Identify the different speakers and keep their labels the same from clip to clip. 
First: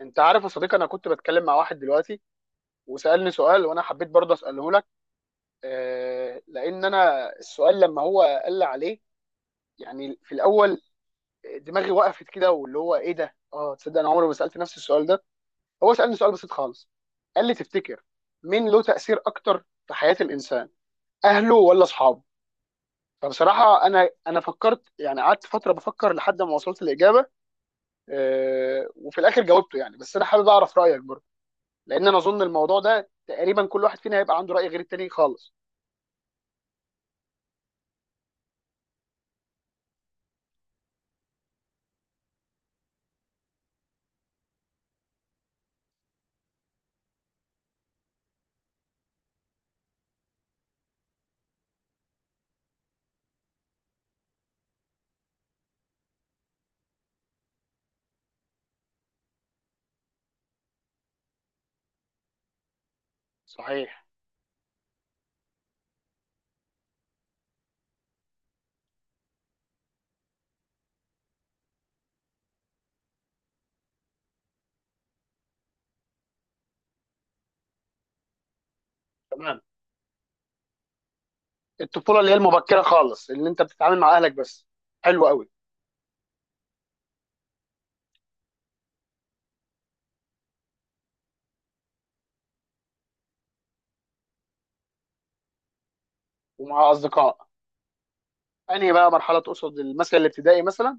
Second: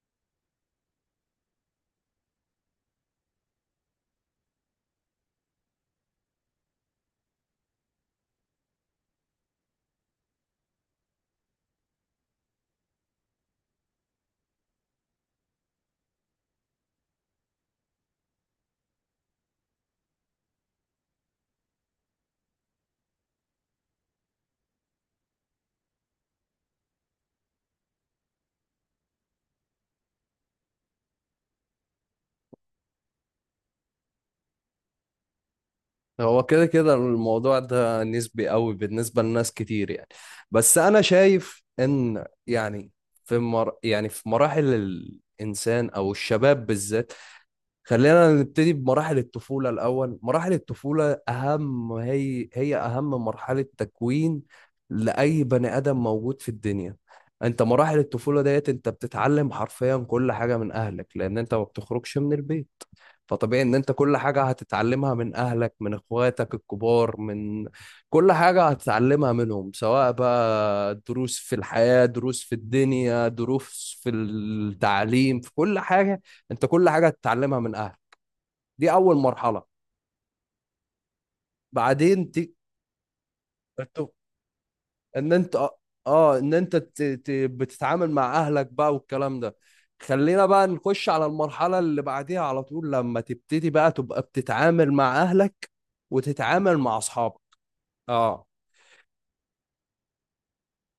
Speaker 1: انت عارف يا صديقي، انا كنت بتكلم مع واحد دلوقتي وسالني سؤال، وانا حبيت برضه اساله لك. لان انا السؤال لما هو قال لي عليه، يعني في الاول دماغي وقفت كده، واللي هو ايه ده؟ اه تصدق انا عمري ما سالت نفسي السؤال ده؟ هو سالني سؤال بسيط خالص، قال لي تفتكر مين له تاثير اكتر في حياه الانسان، اهله ولا اصحابه؟ فبصراحه انا فكرت يعني، قعدت فتره بفكر لحد ما وصلت الاجابه. وفي الاخر جاوبته يعني، بس انا حابب اعرف رايك برضه، لان انا اظن الموضوع ده تقريبا كل واحد فينا هيبقى عنده راي غير التاني خالص.
Speaker 2: هو كده كده الموضوع ده نسبي قوي بالنسبة لناس كتير يعني. بس أنا شايف إن يعني في مراحل الإنسان أو الشباب بالذات. خلينا نبتدي بمراحل الطفولة الأول. مراحل الطفولة أهم، هي أهم مرحلة تكوين لأي بني آدم موجود في الدنيا. أنت مراحل الطفولة ديت أنت بتتعلم حرفيا كل حاجة من أهلك، لأن أنت ما بتخرجش من البيت. فطبيعي ان انت
Speaker 1: صحيح.
Speaker 2: كل حاجة هتتعلمها من اهلك، من اخواتك الكبار، من كل حاجة هتتعلمها منهم، سواء بقى دروس في الحياة، دروس في الدنيا، دروس في التعليم، في كل حاجة. انت كل حاجة هتتعلمها من اهلك. دي اول
Speaker 1: تمام.
Speaker 2: مرحلة.
Speaker 1: الطفوله اللي
Speaker 2: بعدين
Speaker 1: هي المبكره خالص، اللي انت
Speaker 2: ت...
Speaker 1: بتتعامل مع اهلك بس. حلو
Speaker 2: ان
Speaker 1: قوي.
Speaker 2: انت آه، ان انت بتتعامل مع اهلك بقى والكلام ده. خلينا بقى نخش على المرحلة اللي بعديها على طول. لما تبتدي بقى تبقى بتتعامل مع اهلك وتتعامل
Speaker 1: ومع
Speaker 2: مع اصحابك.
Speaker 1: اصدقاء.
Speaker 2: اه،
Speaker 1: انهي بقى مرحله تقصد؟ المثل الابتدائي مثلا؟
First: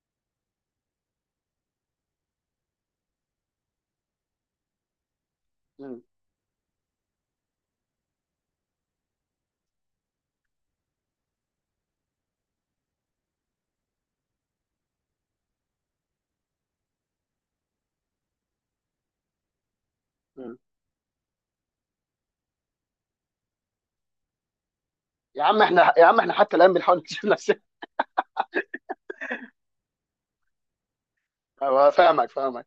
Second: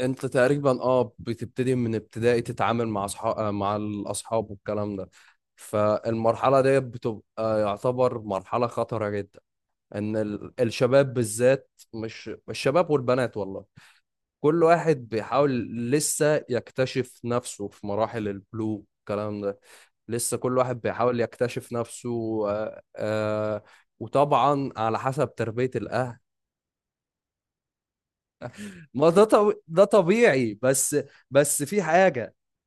Speaker 2: انت تقريبا اه بتبتدي من ابتدائي تتعامل مع اصحاب مع الاصحاب والكلام ده.
Speaker 1: مم.
Speaker 2: فالمرحلة دي بتبقى يعتبر مرحلة خطرة جدا. ان الشباب بالذات، مش الشباب والبنات والله. كل واحد بيحاول لسه يكتشف نفسه في مراحل البلوغ الكلام ده. لسه
Speaker 1: مم.
Speaker 2: كل واحد بيحاول يكتشف نفسه. آه، آه، وطبعا على حسب
Speaker 1: يا عم
Speaker 2: تربية
Speaker 1: احنا، يا
Speaker 2: الأهل.
Speaker 1: عم احنا حتى الان بنحاول نكتشف نفسنا.
Speaker 2: ما ده طب... ده طبيعي. بس بس في
Speaker 1: أيوة، فاهمك
Speaker 2: حاجة.
Speaker 1: فاهمك.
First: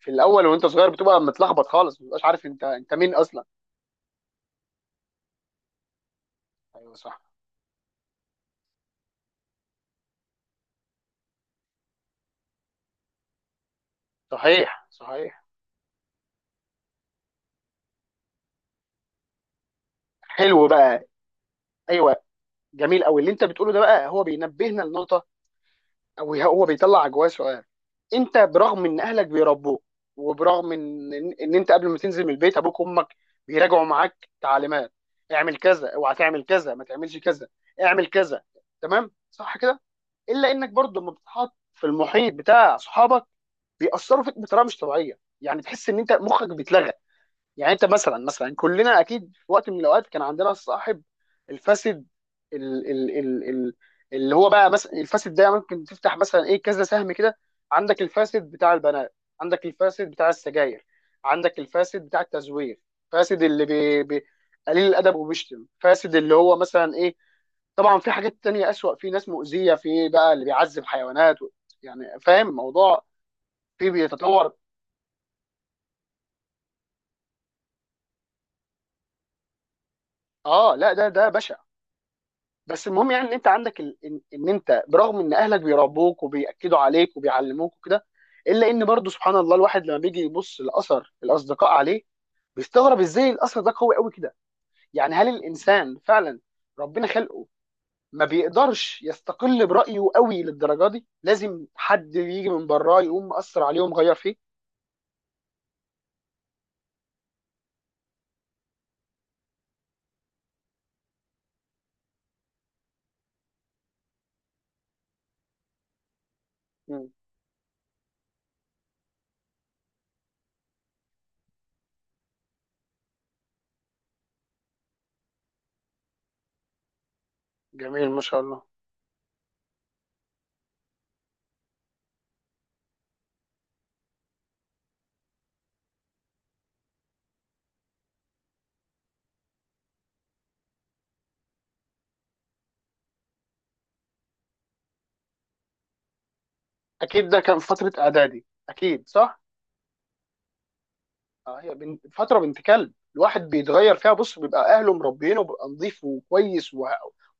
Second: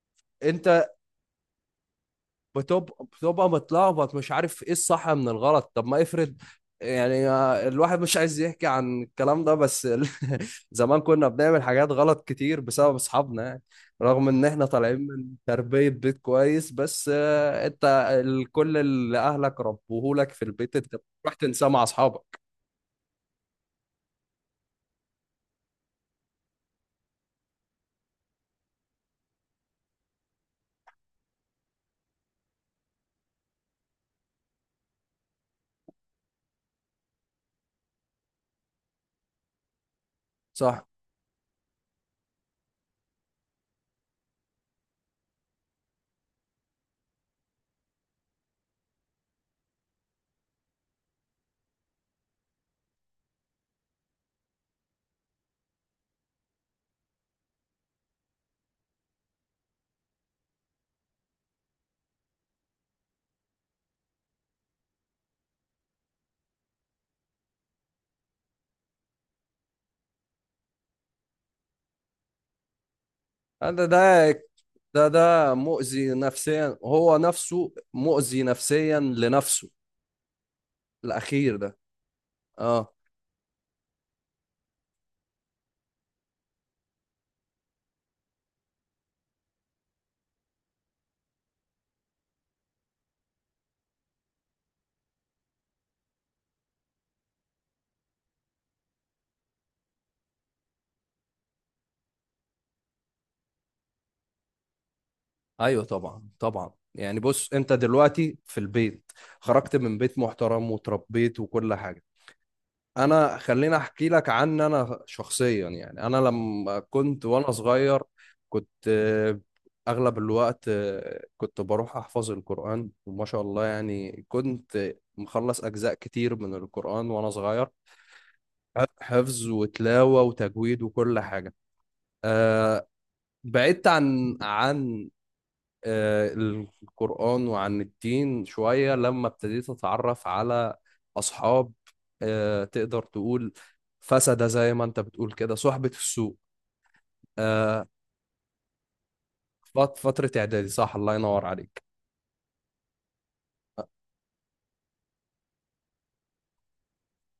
Speaker 1: في الاول وانت
Speaker 2: انت
Speaker 1: صغير بتبقى متلخبط خالص، ما بتبقاش عارف انت
Speaker 2: بتبقى
Speaker 1: انت مين اصلا.
Speaker 2: بتبقى متلخبط، مش عارف ايه الصح من الغلط. طب ما افرض
Speaker 1: ايوه صح.
Speaker 2: يعني. الواحد مش عايز يحكي عن الكلام ده، بس زمان كنا بنعمل حاجات غلط كتير بسبب اصحابنا يعني، رغم ان احنا
Speaker 1: صحيح
Speaker 2: طالعين من
Speaker 1: صحيح.
Speaker 2: تربية بيت كويس. بس آه، انت كل اللي اهلك ربوهولك في
Speaker 1: حلو
Speaker 2: البيت انت
Speaker 1: بقى.
Speaker 2: بتروح تنساه مع
Speaker 1: ايوه.
Speaker 2: اصحابك.
Speaker 1: جميل قوي اللي انت بتقوله ده، بقى هو بينبهنا لنقطه. هو بيطلع جواه سؤال. انت برغم ان اهلك بيربوك، وبرغم ان ان إن انت قبل ما تنزل من البيت ابوك وامك بيراجعوا معاك تعليمات، اعمل كذا، اوعى تعمل كذا، ما تعملش كذا، اعمل كذا. تمام، صح كده؟ الا انك
Speaker 2: صح.
Speaker 1: برضه لما بتتحط في المحيط بتاع اصحابك بيأثروا فيك بطريقه مش طبيعيه، يعني تحس ان انت مخك بيتلغى. يعني انت مثلا كلنا اكيد في وقت من الاوقات كان عندنا الصاحب الفاسد. ال ال ال ال اللي هو بقى مثلا الفاسد ده ممكن تفتح مثلا ايه كذا سهم كده. عندك الفاسد بتاع البنات، عندك الفاسد بتاع السجاير، عندك الفاسد بتاع التزوير. فاسد اللي بي بي قليل الادب وبيشتم، فاسد اللي هو مثلا ايه. طبعا في حاجات تانية أسوأ، في ناس مؤذية، في بقى اللي بيعذب حيوانات و... يعني فاهم الموضوع؟
Speaker 2: ده
Speaker 1: في
Speaker 2: ده
Speaker 1: بيتطور.
Speaker 2: ده مؤذي نفسيا، هو نفسه مؤذي نفسيا لنفسه،
Speaker 1: اه لا، ده بشع.
Speaker 2: الاخير ده.
Speaker 1: بس
Speaker 2: اه.
Speaker 1: المهم يعني ان انت عندك إن انت برغم ان اهلك بيربوك وبياكدوا عليك وبيعلموك وكده، الا ان برضه سبحان الله الواحد لما بيجي يبص لاثر الاصدقاء عليه بيستغرب ازاي الاثر ده قوي قوي كده. يعني هل الانسان فعلا ربنا خلقه ما بيقدرش يستقل برايه قوي للدرجه دي، لازم حد يجي من براه يقوم مأثر عليه ومغير فيه؟
Speaker 2: ايوه، طبعا طبعا. يعني بص، انت دلوقتي في البيت، خرجت من بيت محترم وتربيت وكل حاجه. انا خليني احكي لك عن انا شخصيا. يعني انا لما
Speaker 1: مم.
Speaker 2: كنت وانا صغير كنت آه، اغلب الوقت آه، كنت بروح احفظ القران، وما شاء الله يعني كنت مخلص اجزاء كتير من القران وانا صغير.
Speaker 1: جميل ما شاء الله.
Speaker 2: حفظ وتلاوه وتجويد وكل حاجه. آه، بعدت عن القرآن وعن الدين شوية لما ابتديت أتعرف على أصحاب آه، تقدر تقول فسدة، زي ما أنت بتقول كده، صحبة السوء.
Speaker 1: اكيد ده كان
Speaker 2: آه،
Speaker 1: فتره اعدادي، اكيد صح.
Speaker 2: فترة إعدادي، صح. الله ينور
Speaker 1: اه هي
Speaker 2: عليك.
Speaker 1: بنت فتره بنت كلب، الواحد بيتغير فيها، بص بيبقى اهله مربينه بيبقى نظيف وكويس و...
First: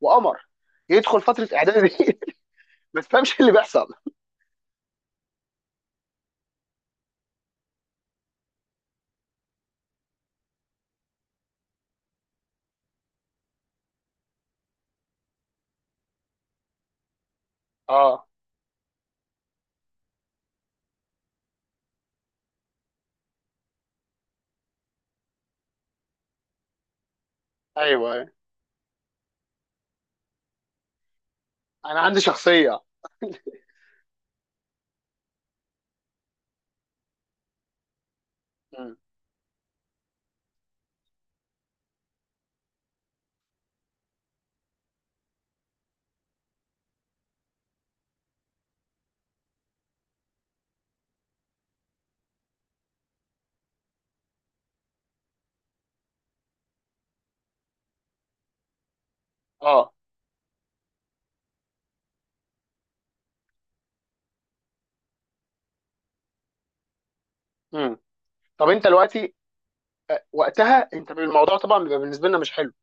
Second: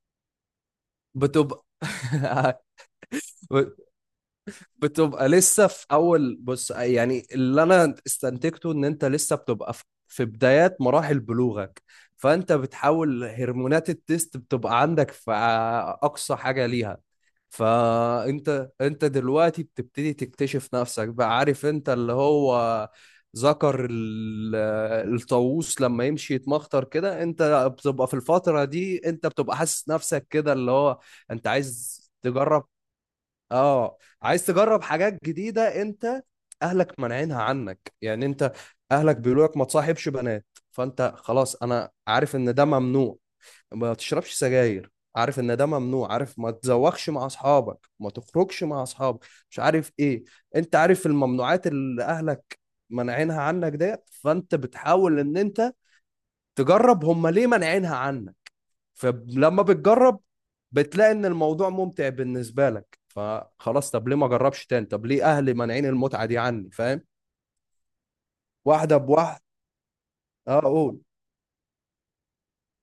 Speaker 1: وقمر، يدخل فتره
Speaker 2: بتبقى
Speaker 1: اعدادي دي. ما تفهمش اللي بيحصل.
Speaker 2: بتبقى لسه في اول. بص يعني، اللي انا استنتجته ان انت لسه بتبقى في بدايات مراحل بلوغك. فانت بتحاول، هرمونات التست بتبقى عندك في اقصى حاجة ليها.
Speaker 1: اه
Speaker 2: فانت دلوقتي بتبتدي تكتشف نفسك بقى. عارف انت اللي هو ذكر الطاووس لما يمشي يتمخطر كده، انت بتبقى
Speaker 1: ايوه
Speaker 2: في
Speaker 1: أيوة.
Speaker 2: الفترة دي انت بتبقى حاسس نفسك كده، اللي هو انت
Speaker 1: انا
Speaker 2: عايز
Speaker 1: عندي
Speaker 2: تجرب.
Speaker 1: شخصيه.
Speaker 2: اه، عايز تجرب حاجات جديدة. انت اهلك مانعينها عنك يعني. انت
Speaker 1: مم.
Speaker 2: اهلك بيقولوا لك ما تصاحبش بنات، فانت خلاص انا عارف ان ده ممنوع. ما تشربش سجاير، عارف ان ده ممنوع. عارف، ما تزوخش مع اصحابك، ما تخرجش مع اصحابك، مش عارف ايه. انت عارف الممنوعات اللي اهلك مانعينها عنك ديت. فانت بتحاول ان انت تجرب، هم ليه مانعينها عنك. فلما
Speaker 1: اه
Speaker 2: بتجرب بتلاقي ان الموضوع ممتع بالنسبه لك. فخلاص، طب ليه ما اجربش تاني؟ طب ليه اهلي مانعين المتعه دي عني؟ فاهم؟
Speaker 1: مم. طب انت
Speaker 2: واحده
Speaker 1: دلوقتي،
Speaker 2: بواحده. اه
Speaker 1: وقتها
Speaker 2: قول.
Speaker 1: انت الموضوع طبعا بيبقى بالنسبه لنا مش حلو.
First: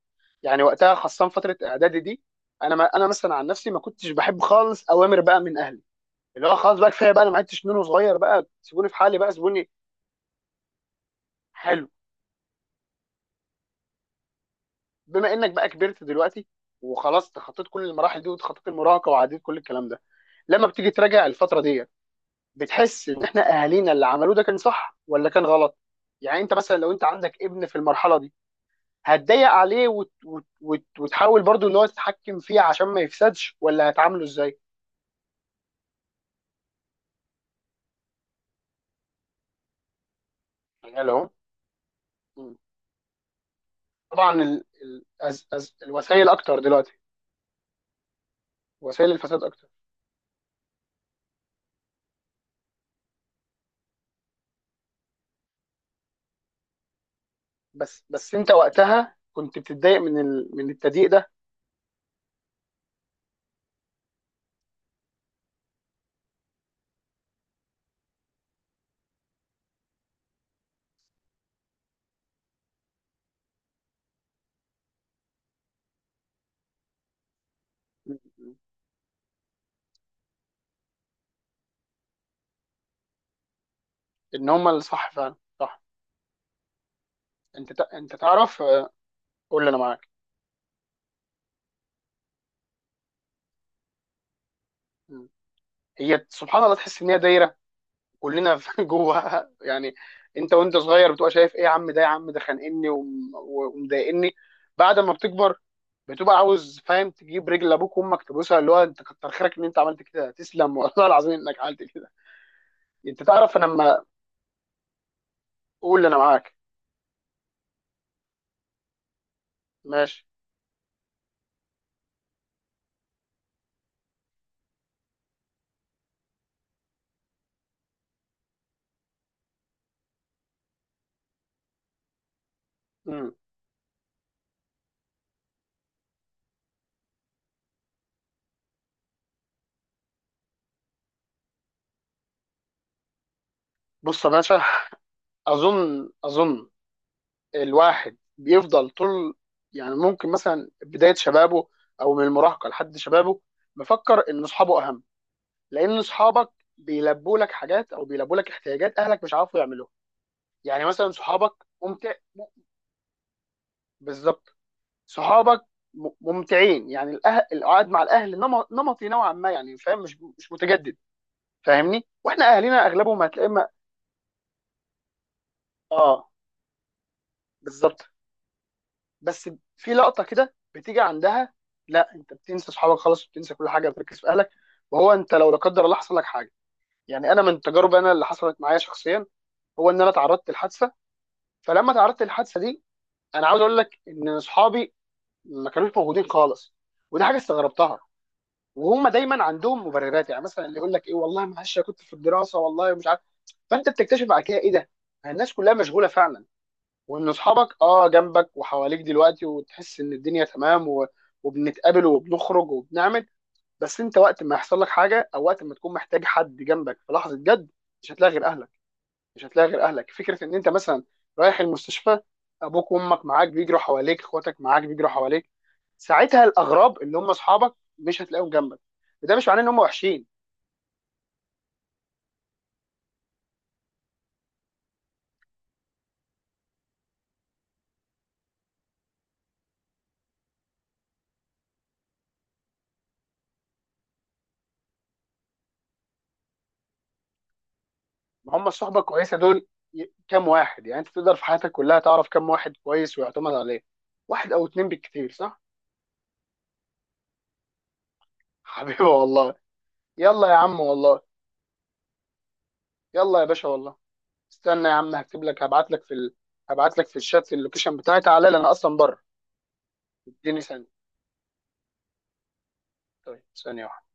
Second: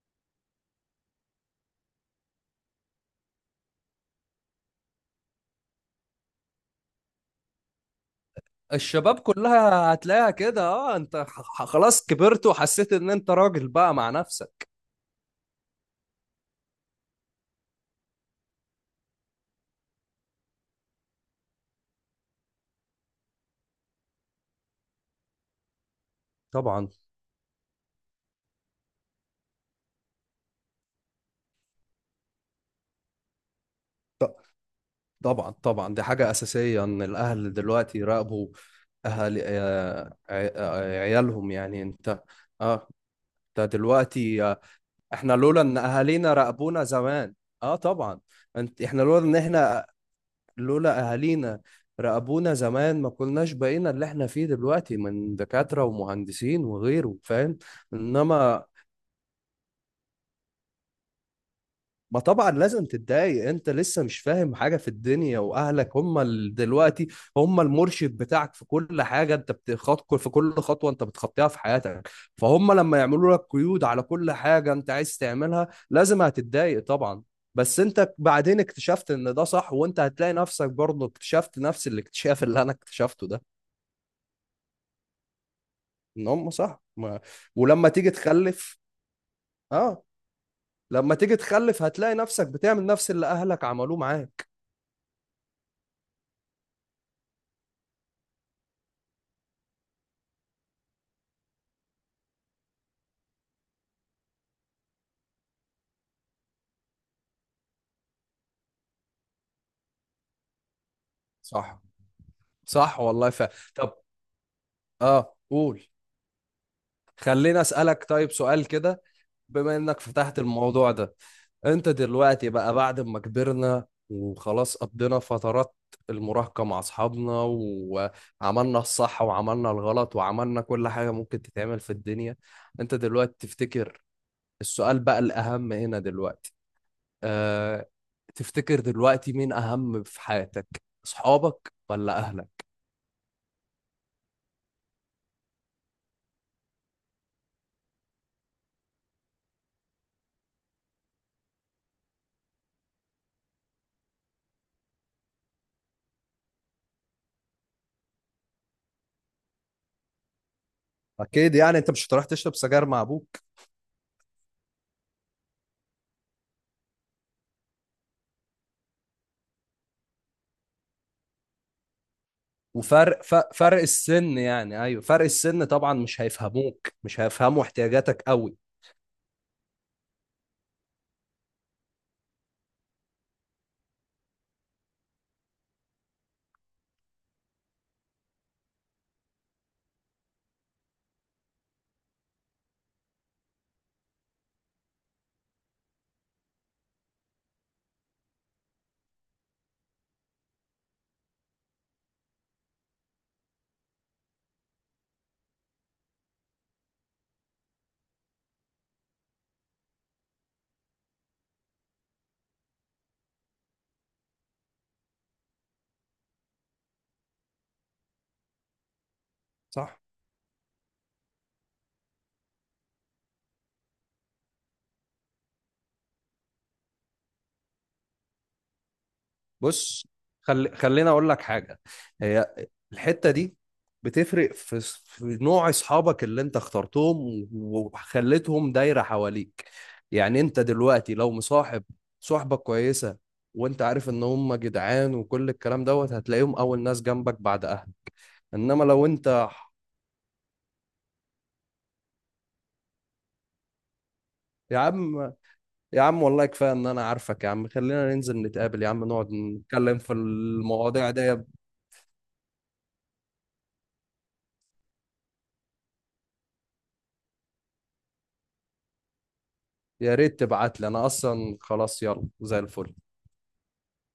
Speaker 1: يعني وقتها خاصه فتره اعدادي دي، انا ما انا مثلا عن نفسي ما كنتش بحب خالص اوامر بقى من اهلي، اللي هو خلاص بقى كفايه بقى، انا ما عدتش منه صغير بقى، سيبوني في حالي
Speaker 2: الشباب
Speaker 1: بقى سيبوني.
Speaker 2: كلها هتلاقيها كده. اه، انت
Speaker 1: حلو.
Speaker 2: خلاص كبرت وحسيت ان انت راجل بقى مع نفسك.
Speaker 1: بما انك بقى كبرت دلوقتي، وخلاص تخطيت كل المراحل دي وتخطيت المراهقه وعديت كل الكلام ده، لما بتيجي تراجع الفتره دي بتحس ان احنا اهالينا اللي عملوه ده كان صح ولا كان غلط؟ يعني انت مثلا
Speaker 2: طبعا.
Speaker 1: لو انت عندك ابن في المرحله دي، هتضايق عليه وتحاول برضو ان هو تتحكم فيه عشان ما يفسدش، ولا هتعامله
Speaker 2: ط-
Speaker 1: ازاي؟
Speaker 2: طبعا طبعا، دي حاجة أساسية، إن الأهل دلوقتي يراقبوا أهل آه، ع- آه،
Speaker 1: يعني لو
Speaker 2: عيالهم. يعني أنت، أه، أنت
Speaker 1: طبعا
Speaker 2: دلوقتي، احنا لولا ان
Speaker 1: الوسائل
Speaker 2: اهالينا
Speaker 1: اكتر
Speaker 2: راقبونا
Speaker 1: دلوقتي،
Speaker 2: زمان. اه طبعا. انت احنا
Speaker 1: وسائل
Speaker 2: لولا ان
Speaker 1: الفساد اكتر.
Speaker 2: احنا لولا اهالينا راقبونا زمان ما كناش بقينا اللي احنا فيه دلوقتي من دكاترة ومهندسين وغيره. فاهم؟
Speaker 1: بس انت
Speaker 2: انما،
Speaker 1: وقتها كنت بتتضايق من من التضييق ده.
Speaker 2: ما طبعا لازم تتضايق، انت لسه مش فاهم حاجة في الدنيا، واهلك هم دلوقتي هم المرشد بتاعك في كل حاجة. انت بتخط في كل خطوة انت بتخطيها في حياتك. فهم لما يعملوا لك قيود على كل حاجة انت عايز تعملها، لازم هتتضايق طبعا. بس انت بعدين اكتشفت ان ده صح. وانت هتلاقي نفسك برضه اكتشفت نفس الاكتشاف اللي انا اكتشفته ده،
Speaker 1: ان هم اللي صح فعلا صح.
Speaker 2: ان هم صح. ما... ولما تيجي
Speaker 1: انت تعرف،
Speaker 2: تخلف.
Speaker 1: قول لي انا
Speaker 2: اه،
Speaker 1: معاك.
Speaker 2: لما تيجي تخلف هتلاقي نفسك بتعمل نفس اللي اهلك عملوه معاك.
Speaker 1: مم. هي سبحان الله تحس ان هي دايره كلنا في جواها يعني. انت وانت صغير بتبقى شايف ايه، يا عم ده يا عم ده خانقني ومضايقني. بعد ما بتكبر بتبقى عاوز فاهم تجيب رجل ابوك وامك تبوسها، اللي هو انت كتر خيرك ان انت عملت كده، تسلم والله العظيم انك
Speaker 2: صح،
Speaker 1: عملت كده.
Speaker 2: صح
Speaker 1: انت
Speaker 2: والله. ف
Speaker 1: تعرف انا
Speaker 2: طب،
Speaker 1: لما،
Speaker 2: اه قول.
Speaker 1: قول لي انا معاك.
Speaker 2: خليني اسالك طيب سؤال كده، بما انك
Speaker 1: ماشي.
Speaker 2: فتحت الموضوع ده. انت دلوقتي بقى، بعد ما كبرنا وخلاص قضينا فترات المراهقة مع اصحابنا، وعملنا الصح وعملنا الغلط وعملنا كل حاجة ممكن تتعمل في الدنيا، انت
Speaker 1: مم.
Speaker 2: دلوقتي تفتكر، السؤال بقى الاهم هنا دلوقتي، أه... تفتكر دلوقتي مين اهم في حياتك، اصحابك ولا اهلك؟
Speaker 1: بص يا باشا. اظن الواحد بيفضل طول، يعني ممكن مثلا بداية شبابه أو من المراهقة لحد شبابه، مفكر إن أصحابه أهم. لأن أصحابك بيلبوا لك حاجات أو بيلبوا لك احتياجات أهلك مش عارفوا يعملوها. يعني مثلا صحابك
Speaker 2: اكيد يعني انت مش
Speaker 1: ممتع
Speaker 2: هتروح تشرب سجاير مع ابوك.
Speaker 1: بالظبط. صحابك ممتعين، يعني الأهل، القعد مع الأهل نمطي نوعا ما، يعني فاهم؟ مش متجدد. فاهمني، واحنا أهلنا أغلبهم
Speaker 2: وفرق
Speaker 1: هتلاقي
Speaker 2: فرق السن يعني، ايوه فرق السن طبعا مش
Speaker 1: اه
Speaker 2: هيفهموك، مش هيفهموا
Speaker 1: بالظبط.
Speaker 2: احتياجاتك قوي.
Speaker 1: بس في لقطه كده بتيجي عندها، لا، انت بتنسى اصحابك خلاص وبتنسى كل حاجه بتركز في اهلك. وهو انت لو لا قدر الله حصل لك حاجه، يعني انا من تجارب انا اللي حصلت معايا شخصيا، هو ان انا تعرضت لحادثه. فلما تعرضت للحادثه دي، انا عاوز اقول لك ان اصحابي ما كانوش موجودين خالص، ودي حاجه استغربتها. وهم دايما عندهم مبررات، يعني مثلا اللي يقول لك ايه والله معلش، أنا كنت في الدراسه، والله مش عارف. فانت بتكتشف بعد كده ايه ده، الناس كلها مشغوله فعلا. وان اصحابك جنبك وحواليك دلوقتي وتحس ان الدنيا تمام و... وبنتقابل وبنخرج وبنعمل. بس انت وقت ما يحصل لك حاجه او وقت ما تكون محتاج حد جنبك في لحظه جد، مش هتلاقي غير اهلك. مش هتلاقي غير
Speaker 2: صح.
Speaker 1: اهلك، فكره ان انت مثلا رايح المستشفى، ابوك وامك معاك بيجروا حواليك، اخواتك معاك بيجروا حواليك، ساعتها الاغراب اللي هم اصحابك مش هتلاقيهم جنبك. وده مش معناه ان هم
Speaker 2: بص،
Speaker 1: وحشين،
Speaker 2: خليني اقول لك حاجه. هي الحته دي بتفرق في، في نوع اصحابك اللي انت اخترتهم وخليتهم دايره حواليك. يعني انت دلوقتي لو مصاحب صحبه كويسه، وانت عارف ان هم جدعان وكل الكلام دوت، هتلاقيهم اول ناس جنبك بعد اهلك.
Speaker 1: ما هم
Speaker 2: انما
Speaker 1: الصحبه
Speaker 2: لو
Speaker 1: الكويسه
Speaker 2: انت،
Speaker 1: دول. كام واحد يعني انت تقدر في حياتك كلها تعرف كام واحد كويس ويعتمد عليه؟ واحد او
Speaker 2: يا
Speaker 1: اتنين بالكتير،
Speaker 2: عم،
Speaker 1: صح؟
Speaker 2: يا عم والله كفاية إن أنا عارفك. يا عم خلينا ننزل نتقابل، يا عم
Speaker 1: حبيبي
Speaker 2: نقعد
Speaker 1: والله.
Speaker 2: نتكلم في
Speaker 1: يلا يا عم
Speaker 2: المواضيع
Speaker 1: والله.
Speaker 2: دي.
Speaker 1: يلا يا باشا والله. استنى يا عم، هكتب لك، هبعت لك في الشات اللوكيشن بتاعي، تعالى لي، انا اصلا بره.
Speaker 2: يا ريت
Speaker 1: اديني
Speaker 2: تبعت
Speaker 1: ثانيه.
Speaker 2: لي، أنا أصلا خلاص، يلا زي الفل.
Speaker 1: طيب ثانيه واحده.